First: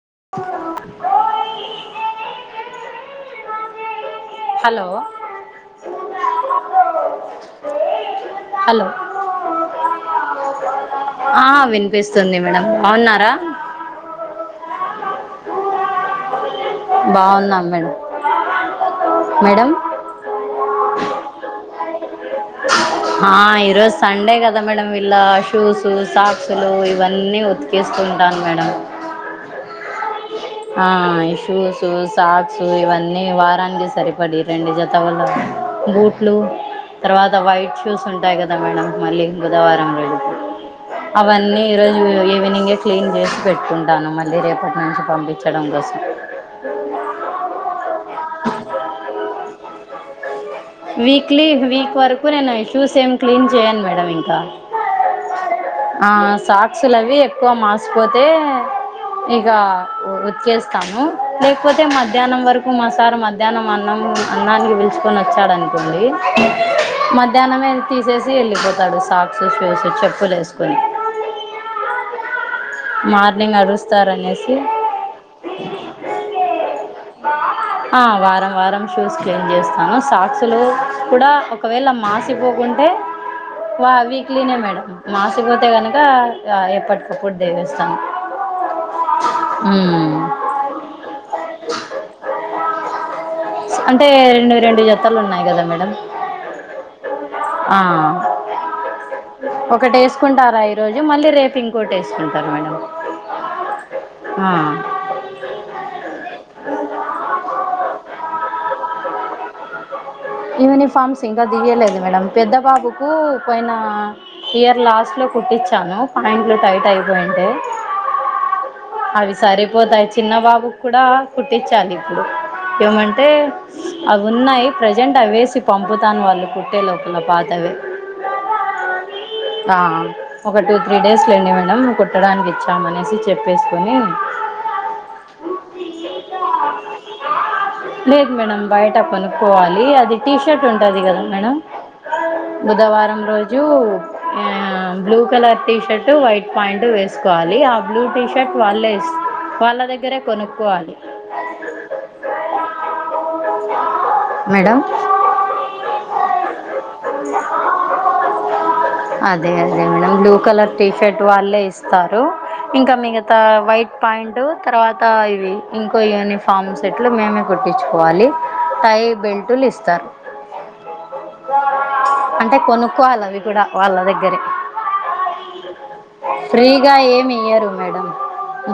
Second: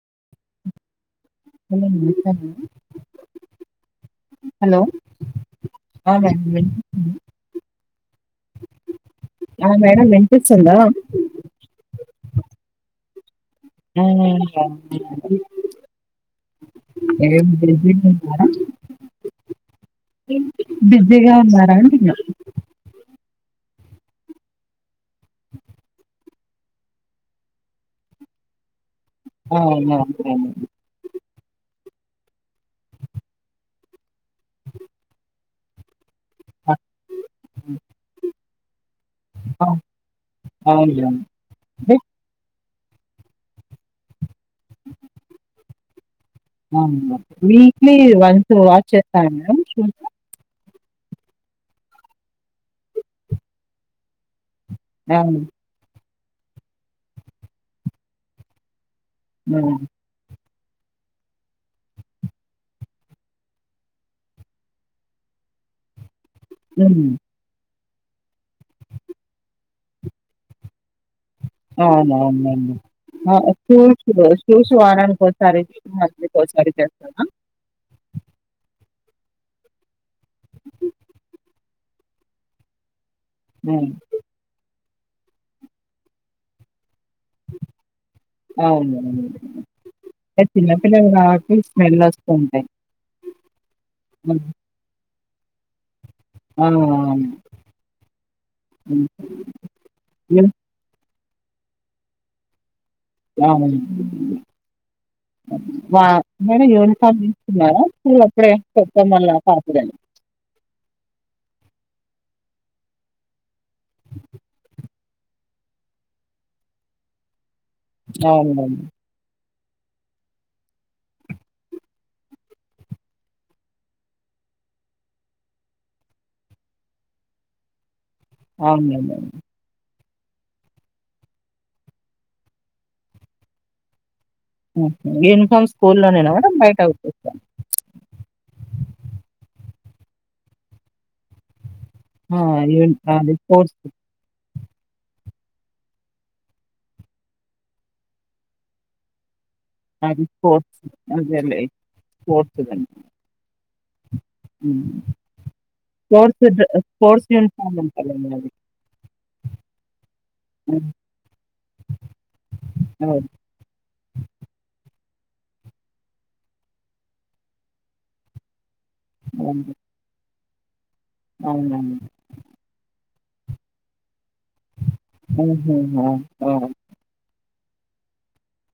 [unintelligible] Hello ఆ madam వినిపిస్తుంది hello ఆ మేడం వినిపిస్తుందా ఆ వినిపిస్తుంది మేడం బావున్నారా హ్ [unintelligible] బాగున్నాం మేడం మేడం బిజిగా ఉన్నారా అంటున్న ఆ ఈరోజు సండే కదా మేడం వీళ్ళ షూస్ సాక్స్ అసలు ఇవన్నీ ఉతికేస్తుంటాను మేడం [unintelligible] ఆ ఈ షూసు సాక్సు ఇవన్నీ వారానికి సరిపో ఒకడి రెండు జత వల బూట్లు తర్వాత వైట్ షూస్ ఉంటాయి కదా మేడం మళ్ళీ ఆ బుధవారం రోజు కు అవును మేడం అవన్నీ అంటే ఈరోజు ఈవినింగే క్లీన్ చేసి పెట్టుకుంటాను మళ్ళీ రేపటి నుంచి పంపించడం కోసం అమ్మ వీక్లీ వన్స్ వాష్ చేస్తాను షూస్ వీక్లీ వీక్ వరకు నేను ఇషూస్ ఏం క్లీన్ చేయను మేడం ఇంకా అవును ఆ సాక్సులు అవి ఎక్కువ మాసిపోతే ఇగా మేడం ఉతికేస్ తను లేకపోతే మధ్యాహ్నం వరకు మాసార్ మధ్యాహ్నం అన్నం అన్నానికి పిలుచుకుని వచ్చ వచ్చాడనుకోండి ఉమ్ మధ్యాహనమే తీసేసి వెళ్ళిపోతాడు సాక్స్ షూస్ చెప్పులు వేసుకొని ఆవునవును మార్నింగ్ షూస్ అరుస్తారనేసి షూస్ వారానికి కోసారి మాంట్లి కోసారి చేస్తన్న ఆ వారం వారం షూస్ క్లీన్ చేస్తాను సాక్సులు కూడా ఒకవేళ మాసిపోకుంటే ఉమ్ వా వీక్లీనే మేడం మాసి పోతే కనుక ఎప్పటికప్పుడు దేవేస్తాను అవును ఉమ్ చిన్నపిల్లకి కాబట్టి స్మెల్ వస్తుంటాయి అంటే ఉమ్ రెండు రెండు జతలు ఉన్నాయి కదా మేడం ఆ అ ఆ ఒకటి వేసుకుంటారా ఈరోజు మళ్ళీ రేపు ఇంకోటి వేసుకుంటారు మేడం ఆ ఆ మేడం యూనిఫామ్ తీసుకున్నారా ఫ్రెండ్స్ చెప్ప మల్ళ పాపదని యూనిఫార్మ్స్ ఇంకా దియలేదు మేడం పెద్ద బాబుకు పోయిన ఇయర్ లాస్ట్ లో కుట్టించాను పాయింట్లు టైట్ అయిపోయింటే అవునులెన్ అవి సరిపోతాయి చిన్న బాబు కూడా కుట్టించాలి ఇప్పుడు ఏమంటే అవి ఉన్నాయి ప్రజ ప్రజెంట్ అవి వేసి పంపుతాను వాళ్ళు కుట్టే లోపల పాతవే అవునులె మేడం ఆ ఒక టూ త్రీ డేస్ లేండి మేడం కుట్టడానికి ఇచ్చామ అనేసి చెప్పేసుకుని యూనిఫామ్ స్కూల్లోనేనా మేడం బయట కుట్టిస్తారా లేదు మేడం బయట కొనుక్కోవాలి అది టీ షర్ట్ ఉంటది కదా మేడం యూని బుధవారం అది రోజు స్పోర్ట్స్ ఆ, [inaudible] blue colour T shirt white pant వేసుకోవాలి ఆ బ్లూ టీ షర్ట్ వాళ్ళే ఇ అది స్పోర్ట్స్ అదే స్పోర్ట్స్ మేడం స్పోర్ట్స్ వద్దు స్పోర్ట్స్ యూనిఫార్మ్ అంటారు మేడం అదే అదే మేడం బ్లూ కలర్ టీషర్ట్ వాళ్ళే ఇస్తారు ఇంకా అవును మిగతా వైట్ పాయాంట్ తర్వాత ఇవి ఇంకో యూనిఫామ్ సెట్లు మేమే కుట్టించుకోవాలి టై బెల్ట్ టులు ఇస్తారు ఆవున తక్కువాలి అవి కూడా వాళ్ళ దగ్గరే ఊహు, ఆ, ఆ, ఫ్రీగా ఏమి ఇయ్యరు మేడం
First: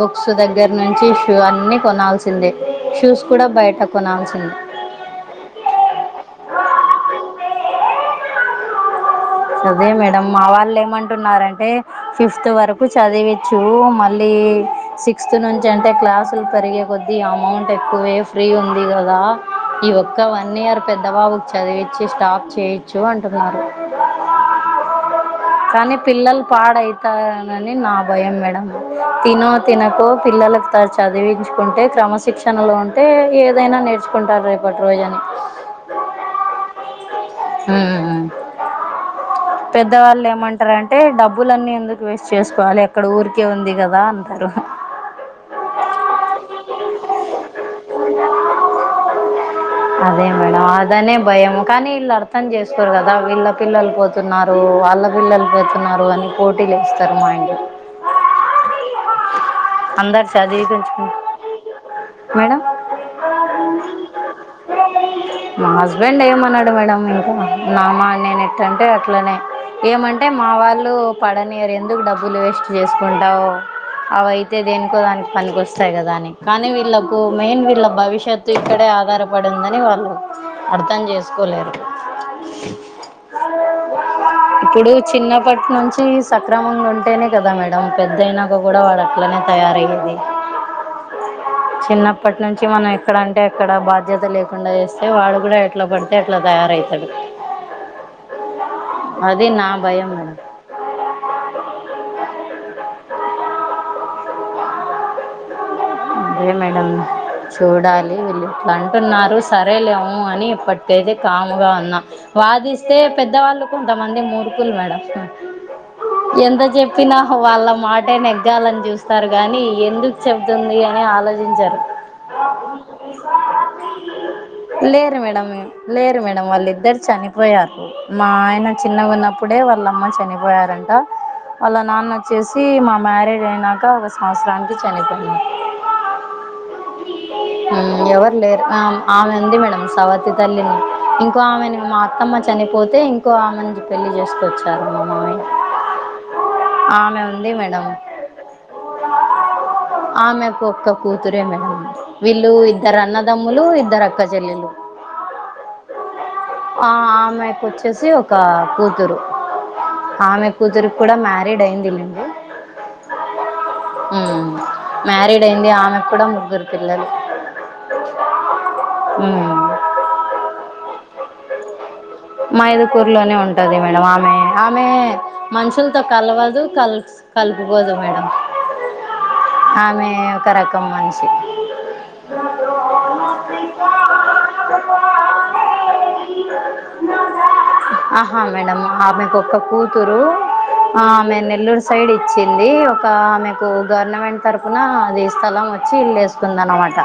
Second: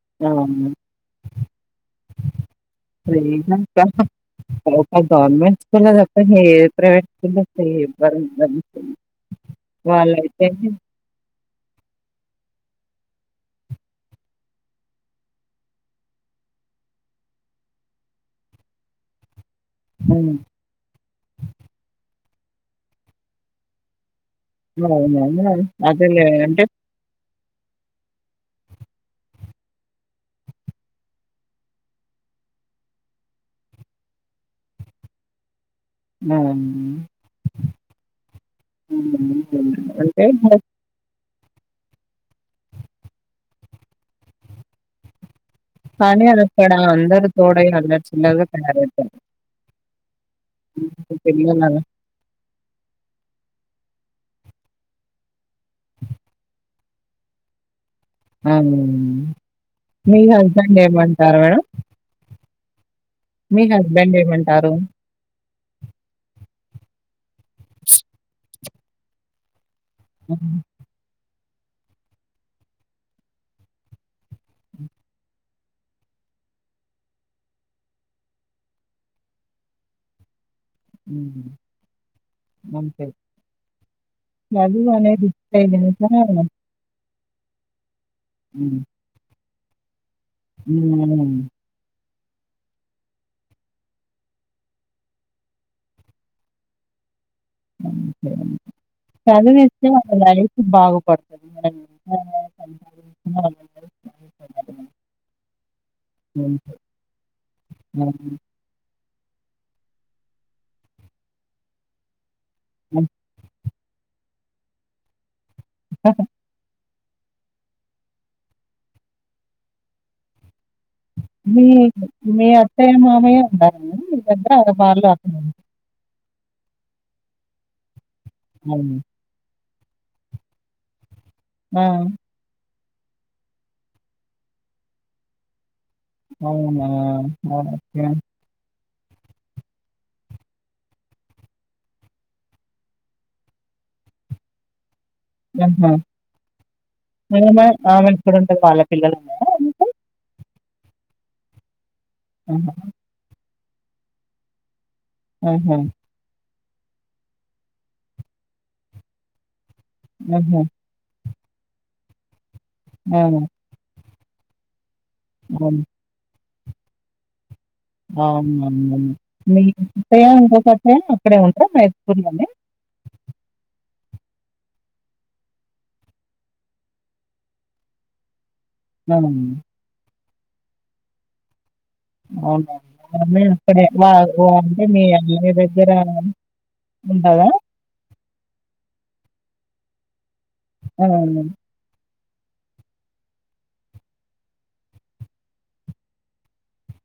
బుక్స్ అవును దగ్గర నుంచి షూ అన్ని కొనాల్సిందే షూస్ కూడా ఫ్రీగా బయట కొనాల్సిందే గవర్నమెంట్ స్కూల్లో తప్ప ఏ ప్రైవేట్ స్కూల్ [unintelligible] అదే మేడం మా వాళ్ళు ఏమంటున్నారంటే ఫిఫ్త్ వరకు చదివిచ్చు మళ్ళీ సిక్స్త్ నుంచి అంటే క్లాసులు జరిగే కొద్ది అమౌంట్ ఎక్కువే ఫ్రీ ఉంది కదా ఈ ఒక్క ఉమ్, వన్ ఇయర్ పెద్ద బాబుకి చదివిచ్చి స్టాప్ చేయిచ్చు అంటున్నారు అను కానీ పిల్లలు పాడైతా అని నా భయం మేడం తినో తినకో పిల్లలకు త చదివించుకుంటే క్రమశిక్షణ రక్షణలో ఉంటే ఏదైనా నేర్చుకుంటారు రేపటి రోజని అంటే బట్ మంటార అంటే డబ్బు డబ్బులన్నీ ఎందుకు వేస్ట్ చేసుకోవాలి ఎక్కడ ఊరికే ఉంది కదా అంటారు కానీ అదాకాడ అందర్ తోడై అల్లరి చిల్లరీగా తయారైతారు అదే మేడం అదనే భయం కానీ వీళ్ళు అర్థం చేసుకోరు కదా వీళ్ళ పిల్లలు పోతు పెతున్నారు వాళ్ళ పిల్లలు పెడుతున్నారు అని పోటీలు ఇస్తారు మా ఇంటిలో ఆ మీ అందరు చదివి హస్బెండ్ కొంచెం ఏమంటారు మేడం మేడం మీ హస్బెడ్ంటారు మా హస్బెండ్ ఏమన్నాడు మేడం ఇంకా నామ్మా నేనే ట్ంటే అట్లనే ఏమంటే మా హ్మ్. వాళ్ళు పడనిరు ఎందుకు డబ్బులు వేస్ట్ చేసుకుంటావు అవయితే దేనుకో దానికి పనికొస్తాయి కదా అని కానీ వీళ్ళకు మెయిన్ వీళ్ళ భవిష్యత్తు ఇక్కడే ఆధారప్పాడుందని వాళ్ళు అర్థం హ్మ్. చేసుకోలేరు అంతే. ఇప్పుడు చదువనేది ఇస్తే చిన్నప్పటి గనక నుంచి సక్రమంగా ఉంటేనే కదా మేడ పెద్దయినాక కూడా వాడు అట్లనే తయారయ్యేది ఉం అప్పటి నుంచి మనం ఎక్కడంటే అక్కడ బాధ్యత లేకుండా చేస్తే వాడు కూడా ఎట్లా పడితే అట్లా తయారైతడు ఉహామ్ నా చదివిస్తే భయం వాళ్ మేడం లైఫ్ బాగుపడుతుందాని [unintelligible] అ అదే మేడం చూడాలి అవును. వెళ్ళ పన్ టున్నారు సరేలేము అని ఇప్పటికేతే కాముగా ఉన్నా వాదిస్తే హ్మ్. పెద్దవాళ్ళు కొంతమంది మూర్కులు మేడం ఎంత చె ప్పిన వాళ్ళ మాటే నెగ్గాలని చూస్తారు కానీ ఎందుకు చెబతుంది మీ ఆలోచించారు మీ అత్తయ్య, మామయ్య ఉన్నారండి మీ దగ్గర? వాళ్ళు లేరు అక్కడ మేడం లేరు లేరు మేడం వాళ్ళిద్దరు చనిపోయారు మా ఆయన ఉంటారండి. చిన్నగా ఉన్నప్పుడే వాళ్ళమ్మ చనిపోయారంట వాళ్ళ ఆ! నాన్న వచ్చేసి మా మ్యారేజ్ అయినాక ఒక సంవత్సరానికి చనిపోయినారు అవునా! హ్మ్ ఓకే. ఎవరులేరు ఆ ఆమె ఉంది మేడం సవతి తల్లిని ఇంకో ఆమెను మా అత్తమ్మ చనిపోతే ఇంకో ఆమెను పెళ్లి చేసుకొచ్చారు మామయ్య ఆహ ఆమె ఉంది నిజమే మేడం ఆమె ఇక్కడుంటాది వాళ్ళ పిల్లలకు అక్క కూతురే మేడం వీళ్ళు ఆహా! ఇద్దరు అన్నదమ్ములు ఇద్దరు అక్క చెల్లెలు ఆహా! ఆ అమ్మాయి వచ్చేసి ఒక కూతురు ఆమె ఆహా! కూతురుకి కూడా మ్య రేడ్ అయిందిలండి ఆ హ్మ్ మారీడ్ అయింది అవును. ఆమె కూడా ముగ్గురు పిల్లలు అవున మీ మ్మ్. అత్తయ్య ఇంకొక అత్తయ్య అక్కడే ఉంటారా మైదుకూరులోనే? మా ఎదురకు లోనే ఉంటది మేడం ఆమె ఆమె మనుషులతో కలవదు క కలుపుకోదు మేడం అవును. ఆమె ఒక రకం మనిషి అవునా. అవునులే అక్కడే వా అంటే మీ ఆయన దగ్గర. ఉంటదా? ఆహా మేడం ఆమెకు ఒక్క కూతురు. ఆ! ఆహ్ ఆమెను నెల్లూరు సైడ్ ఇచ్. వచ్చింది ఇంకా ఆమెకు గవర్నమెంట్ తరుపున అది స్థలం వచ్చి ఇల్లు వేసుకుంది అన్నమాట.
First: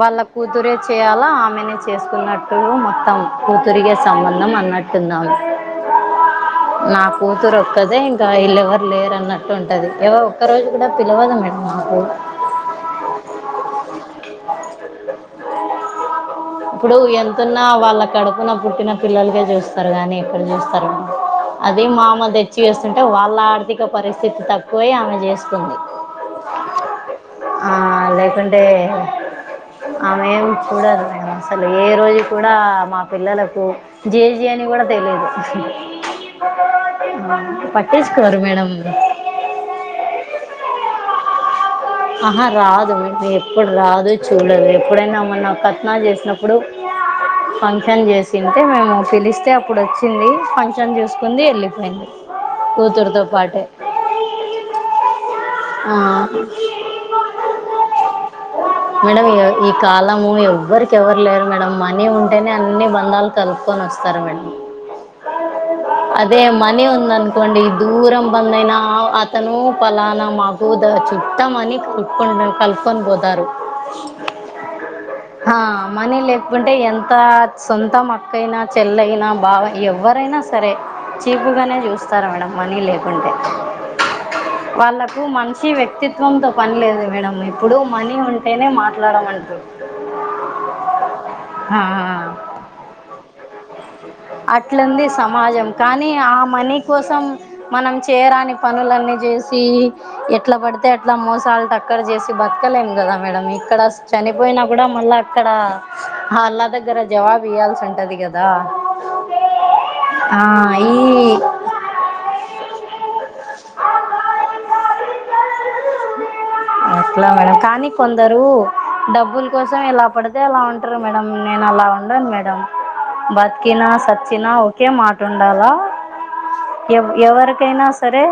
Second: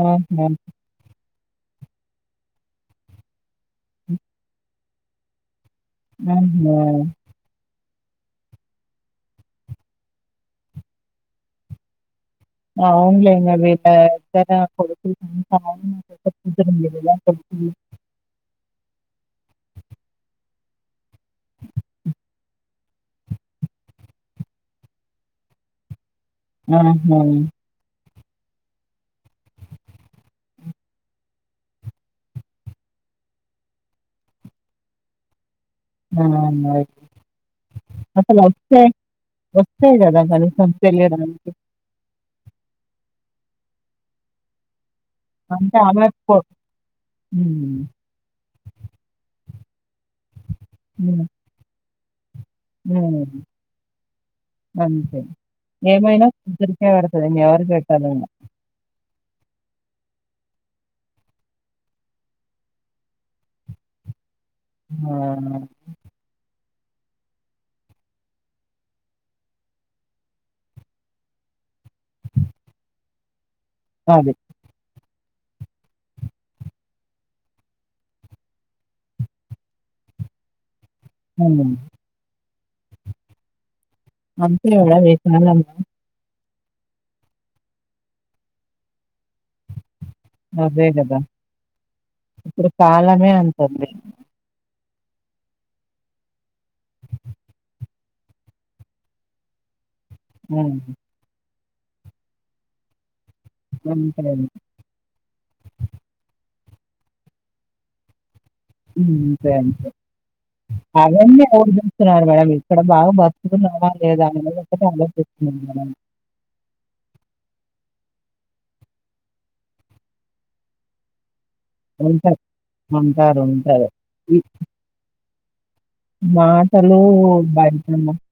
ఆహా! కూతురే చేయాలా ఆమెనే చేసుకున్నట్టు మొత్తం. కూతురిగే సంబంధం అన్నట్టుందామే. అవునా. తాదే ఇంకా వీళ్ళ ఎవరు లేరన్నట్టు ఉంటది ఎవరు ఒక్కరోజు కూడా పిలవదు ఆమే మాకు. అవునులే [unintelligible] వాళ్ళా కడుపున పుట్టిన పిల్లలకే చూస్తారుగానీ ఎప్పుడు చూస్తారు. అది మామ తెచ్చిచేస్తుంటే వాళ్ళ ఆర్థిక పరిస్థితి తక్కువై ఆమె చేసుకుంది. ఆహ్. ఎందుకంటే ఆమె ఏమిచ్చిందో అసలు ఏ రోజు కూడా ఆమె. పిల్లలకు జేజి అని కూడా తెలియదు. ఆ అమ్మాయికి. ఆ, అసలు పట్టించుకోరు వస్తే మేడం వస్తే కదా తనకు తెలియడానికి. ఆహా రాదు ఆమె ఎప్పుడు రాదు చూడలేదు. ఎప్పుడైనా మొన్న అంటే కట్నాలు అలా కొ చేసినప్పుడు హ్మ్. ఫంక్షన్ చేసింటే మేము పిలిస్తే. అయితే అప్పుడోచ్చింది ఫంక్షన్ చూసుకుంది వెళ్ళిపోయింది. కూతురుతో ఆహ్ పాటే అంతే ఆ, ఏమైనా. [unintelligible] పెడుతది ఇంకా ఎవరికి పెట్టాదు ఇంకా. మేడం ఈ కాలము ఎవ్వరికి ఎవరు లేరు మేడం మనీ ఉంటేనే అన్ని బంధాలు కలుపుకొని వస్తారు మేడం. అవును. అదే మనీ ఉంది అనుకోండి దూరం బంధువు అయినా అతను ఫలానా మాకు దాచి. మని కలుపుకు కలుకొని పోతారు. అది. ఆహ్ మనీ లేకుంటే ఎంత సొంతం అక్కైనా చెల్లైనా బావ ఎవరైనా. అయినా సరే హ్మ్. చీపుగానే చూస్తారూ మేడం మనీ లేకుంటే. అంతే కదా ఈ వాళ్లకు కాలం. మనిషి వ్యక్తిత్వ. తో పని లేదు మేడం ఇప్పుడు మనీ ఉంటేనే మాట్లాడమంటారు. అదే గదా ఆ, ఇప్పుడు కాలమే అంతుంది. అట్లుంది సమాజం కానీ ఆ మనీ కోసం మనం చేయరాని పనులన్నీ చేసి. ఎట్లా హ్మ్. పడుతే. మోసాలు టక్కర్ చేసి బతకలేము కదా. మేడం ఇక్కడ అంతే. చనిపోయినా కూడా మళ్ళా అక్కడ వల దగ్గర. దగ్గర జవాబు ఇయ్యాల్సి ఉంటది కదా ఉమ్ గంతే. ఆ ఈ అవన్నీ ఎవరు చూస్తున్నారు మేడం ఇక్కడ బాగా బతుకుతున్నామా లేదా అనేది ఒక్కటే ఆలోచిస్తున్నారు మేడం. అట్లానా కానీ. కొందరు డబ్బుల కోసం ఎలా పడితే అలా ఉంటారు మేడం. నేను అలా ఉండను ఉంటారు. మేడం ఉంటారు. ఉంటారు. బతికినా ఈ సచ్చినా ఒకే మాట ఉండాలా. మాటలు ఎవ్ ఎవరికైనా బయటన సరే.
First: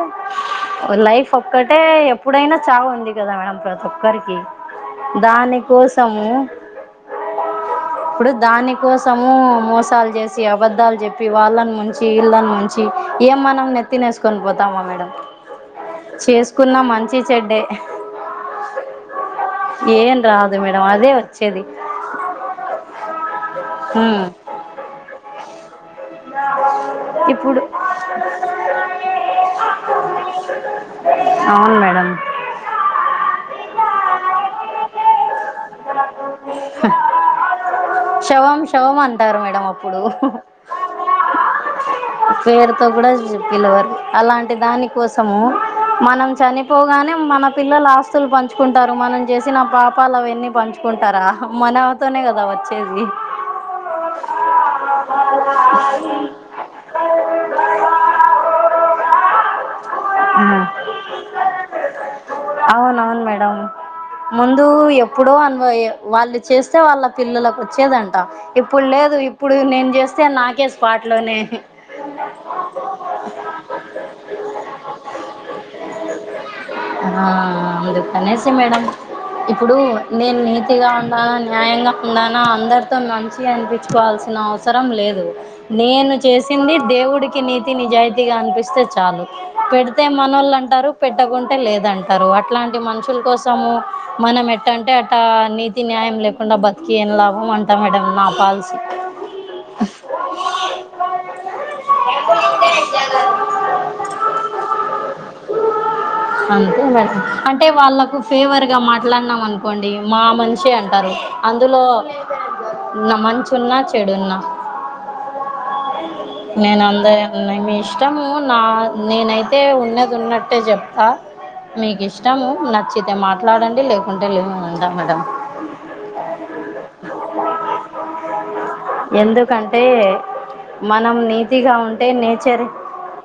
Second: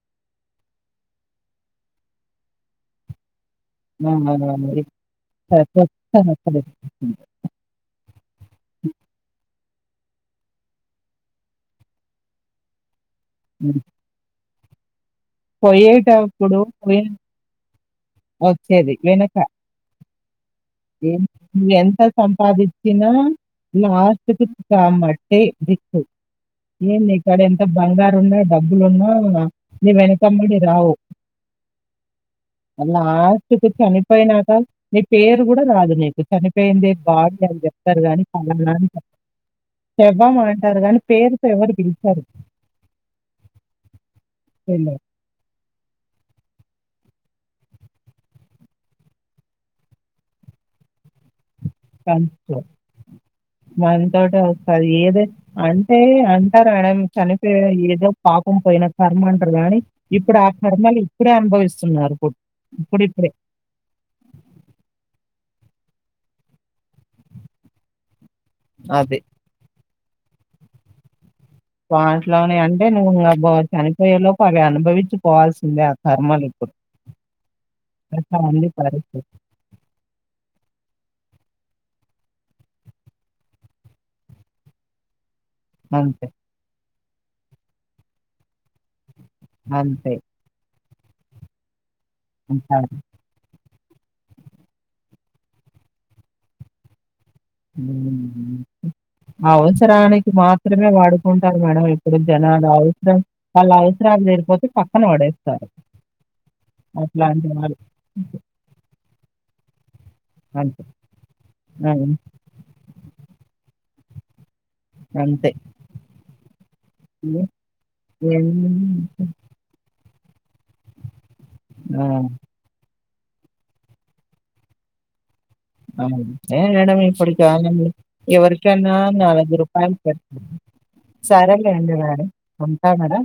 లైఫ్ ఒక్కటే ఎప్పుడైనా చావు ఉంది కదా మేడం. ప్రతి ఆ! ఒక్కరికి దాని కోసము. అప్పుడు దాని కోసము మోస్ సాలు చేసి అబద్ధాలు చెప్పి వాళ్ళని ముంచి ఇళ్ళని ముంచి ఏం మనం హ్మ్. నెత్తినేసుకొని పో త్తమ మేడం పోయేటప్పుడు పోయేన్ మంచి చెడ్డే వచ్చేది వెనుక ఏం రాదు మేడం అదే ఏం వచ్చేది నువ్వు ఎంత సంపాదించినా లాస్ట్కి కామట్టే దిక్కు ఏంది ఇక్కడ ఇప్పుడు ఎంత బంగారం ఉన్నా డబ్బులున్నా నీ వెనకమ్మడి రావు అవును మేడం లాస్ట్కి చనిపోయినాక నీ పేరు గూడా రాదు నీకు చనిపోయిందే బాగా చెప్తారు కాని శవం పలాన అంట శవం అంటారు మేడం అప్పుడు శవమంటారు కాని పేరుతో ఎవరు పిలుస్తారు పేరుతో కూడ పిలవరు అలాంటి దాని వీళ్ళు కోసము మనం చనిపో గానే మన పిల్లలు ఆస్తులు పంచుకుంటారు మనం చేసి నా పాపాలు అవన్నీ పంచుకోరు మనతోనే కదా సంస్‌లో. వచ్చేది మనతోటే వస్తది ఏదై అంటే అంటారు మేడం చనిపో ఏదో పాపం పోయిన కర్మ అంటారు గాని ఇప్పుడు ఆ కర్మలు ఇప్పుడే అనుభవిస్ అవునవును మేడం ముందు ఎప్పు డు అనుభవియం వాళ్ళు చేస్తే వాళ్ళ పిల్లలకు వచ్చేదంట ఇప్పుడు లేదు అది. ఇప్పుడు నేను చేస్ చే నాకే స్పాట్లోనే స్పాట్లోనే అంటే నువ్వు నబో చనిపోయే లోపు అవి అనుభవించి పోవల్సిందే ఆ కర్మ ఆ అందు అట్లా కనేసి ఉంది మేడం పరిస్థితి. ఇప్పుడు నేను నీతిగా ఉ న న్యాయంగా ఉన్నానా అందరితో మంచిగా అనిపించుకోవాల్సిన అవసరం లేదు నేను అంతే. చేసింది దేవుడికి నీతి నిజాయితీగా అనిపిస్తే చాలు పెడితే అంతే. మనోళ్ళు అంటారు పెట్టకుంటే లేదంట టరు అట్లాంటి అంటారు. మనుషుల్ కోసము మనం ఎట్టంటే ట నీతి న్యాయం లేకుండా బతికి ఏం లాభం అంట మేడం నా హ్మ్. పాల్సీ అవసరానికి మాత్రమే వాడుకుంటారు మేడం ఇప్పుడు జనాలు అవసరం వాళ్ళ అవస రాలు జరిపోతే పక్కన పడేస్తారు అంతే మేడం అట్లాంటి అంటే వాళ్ళు. వాళ్ళకు ఫేవర్ గా మాట్లాడినాం అనుకోండి డి మా మనిషి అంతే. అంటారు అందులో హ్మ్. నమంచి ఉన్నా చెడున్న అంతే నేను అందరి హ్మ్. అన్నయ్ మీ ఇష్టము నా హ్మ్. నేనైతే ఉన్న ఉన్నట్టే జేప్తా మీకు ఆ! ఇష్టము నచ్ చ్చితే మాట్లాడండి లేకుంటే లేదు నేను ఉంటాను మేడం ఏ మేడం ఇప్పడు కాదండి ఎవరికన్నా నాలుగు ఎందుకంటే రూపాయలు పె మనం నీతిగా ఉంటే నేచరు మేడం.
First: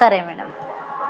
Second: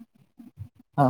సరే మేడం ఆ!